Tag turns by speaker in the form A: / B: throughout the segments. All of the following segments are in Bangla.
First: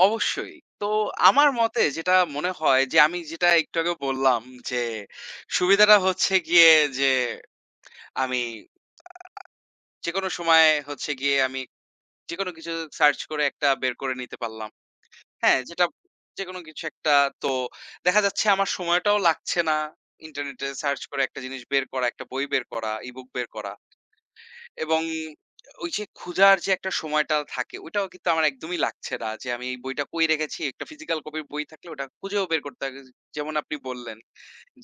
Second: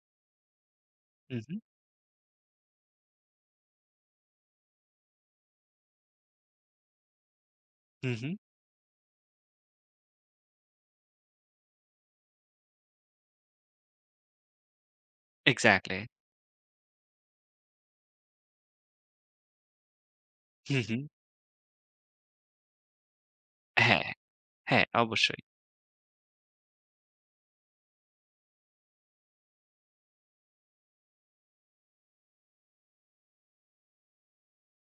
A: অবশ্যই। তো
B: হুম,
A: আমার
B: হুম।
A: মতে যেটা মনে হয় যে, আমি যেটা একটু আগেও বললাম যে, সুবিধাটা হচ্ছে গিয়ে যে,
B: হুম, হুম।
A: আমি আ যেকোনো সময় হচ্ছে গিয়ে, আমি যেকোনো কিছু search করে একটা বের করে নিতে পারলাম। হ্যাঁ? যেটা
B: Exactly.
A: যেকোনো কিছু একটা তো, দেখা যাচ্ছে আমার সময়টাও লাগছে না, ইন্টারনেটে
B: হুম, হুম।
A: search করে একটা জিনিস বের করা, একটা বই বের করা, e-book বের করা।
B: হ্যাঁ, হ্যাঁ
A: এবং
B: অবশ্যই।
A: ঐ যে খুঁজার যে একটা সময়টা থাকে, ঐটাও কিন্তু আমার একদমই লাগছে না যে, আমি এই বইটা কই রেখেছি? একটা physical copy র বই থাকলে ওটা খুঁজেও বের করতে [unintelligible] যেমন আপনি বললেন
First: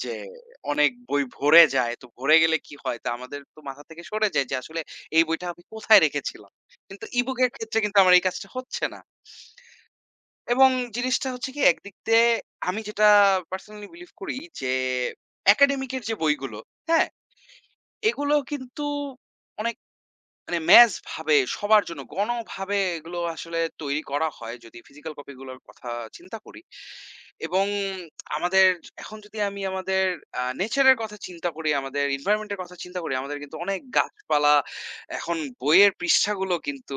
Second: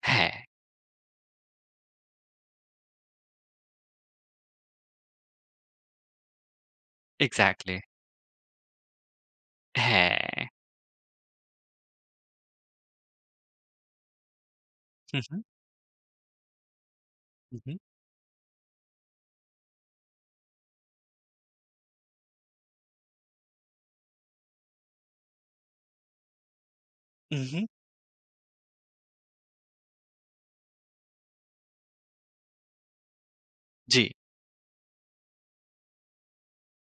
A: যে,
B: হ্যাঁ।
A: অনেক বই ভরে যায়। তো ভরে গেলে কি হয়? তা আমাদের তো মাথা থেকে সরে যায় যে, আসলে এই বইটা আমি কোথায় রেখেছিলাম? কিন্তু e-book এর ক্ষেত্রে
B: Exactly.
A: কিন্তু আমার এই কাজটা হচ্ছে না।
B: হ্যাঁ।
A: এবং জিনিসটা হচ্ছে কি? একদিক দিয়ে আমি যেটা personally believe করি যে,
B: হুম, হুম।
A: academic এর যে বইগুলো, হ্যাঁ?
B: হুম, হুম।
A: এগুলো কিন্তু অনেক মানে, mass ভাবে, সবার জন্য গণভাবে এগুলো আসলে তৈরি করা হয়, যদি physical copy গুলোর কথা চিন্তা করি। এবং
B: উহুম।
A: আমাদের, এখন যদি আমি আমাদের আ nature এর কথা চিন্তা করি, আমাদের environment এর কথা চিন্তা করি, আমাদের কিন্তু অনেক
B: জ্বী।
A: গাছপালা, এখন বইয়ের পৃষ্ঠাগুলো কিন্তু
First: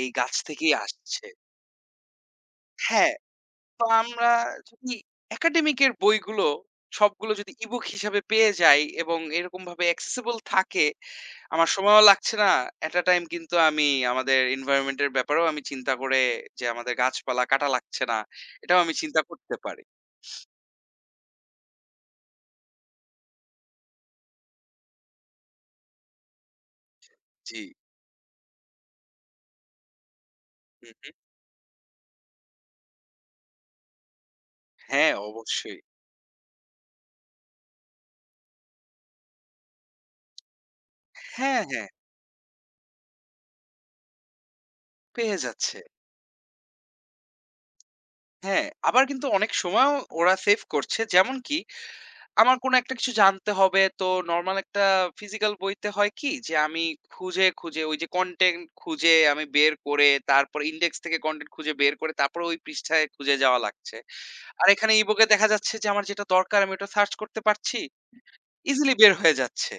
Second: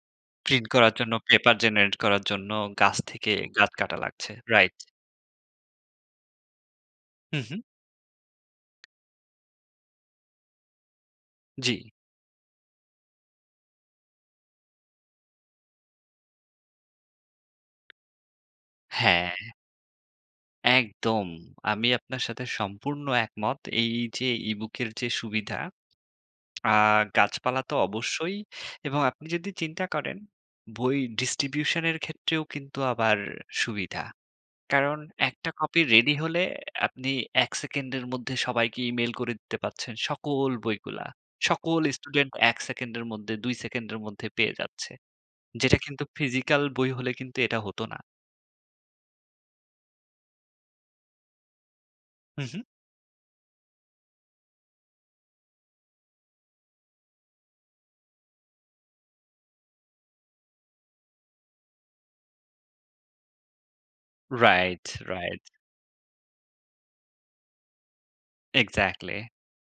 A: এই গাছ
B: প্রিন্ট
A: থেকেই
B: করার জন্য,
A: আসছে।
B: paper generate করার জন্য, গাছ
A: হ্যাঁ।
B: থেকে, গাছ
A: তো
B: কাটা
A: আমরা
B: লাগছে, রাইট।
A: যদি academic এর বইগুলো, সবগুলো
B: হুম,
A: যদি
B: হুম।
A: e-book হিসাবে পেয়ে যাই এবং এরকমভাবে accessible থাকে, আমার
B: জ্বী।
A: সময়ও লাগছে না, at a time কিন্তু, আমি আমাদের environment এর ব্যাপারেও আমি চিন্তা করে যে, আমাদের গাছপালা কাটা লাগছে না। এটাও আমি চিন্তা
B: হ্যাঁ।
A: করতে পারি।
B: একদম, আমি আপনার সাথে সম্পূর্ণ একমত। এই যে e-book এর যে সুবিধা, আর গাছপালা
A: জ্বী।
B: তো অবশ্যই। এবং আপনি যদি চিন্তা করেন,
A: হুম,
B: বই
A: হুম।
B: distribution এর ক্ষেত্রেও কিন্তু আবার সুবিধা। কারণ
A: হ্যাঁ,
B: একটা
A: অবশ্যই।
B: copy ready হলে, আপনি ১ সেকেন্ডের মধ্যে সবাইকে e-mail করে দিতে পারছেন, সকল বইগুলা।
A: হ্যাঁ,
B: সকল
A: হ্যাঁ।
B: student ১ সেকেন্ডের মধ্যে, ২ সেকেন্ডের মধ্যে পেয়ে যাচ্ছে।
A: পেয়ে
B: যেটা
A: যাচ্ছে।
B: কিন্তু physical বই হলে কিন্তু এটা হতো না।
A: হ্যাঁ, আবার কিন্তু অনেক সময়ও ওরা save করছে। যেমনকি,
B: হুম,
A: আমার
B: হুম।
A: কোনো একটা কিছু জানতে হবে, তো নরমাল একটা physical বইতে হয় কি, যে আমি খুঁজে, খুঁজে ঐযে content খুঁজে আমি বের করে, তারপরে index থেকে content খুঁজে বের করে, তারপরে ঐ পৃষ্ঠায় খুঁজে যাওয়া লাগছে। আর
B: রাইট,
A: এখানে e-book এ
B: রাইট।
A: দেখা যাচ্ছে যে, আমার যেটা দরকার আমি ওটা search করতে পারছি। Easily বের
B: Exactly.
A: হয়ে যাচ্ছে।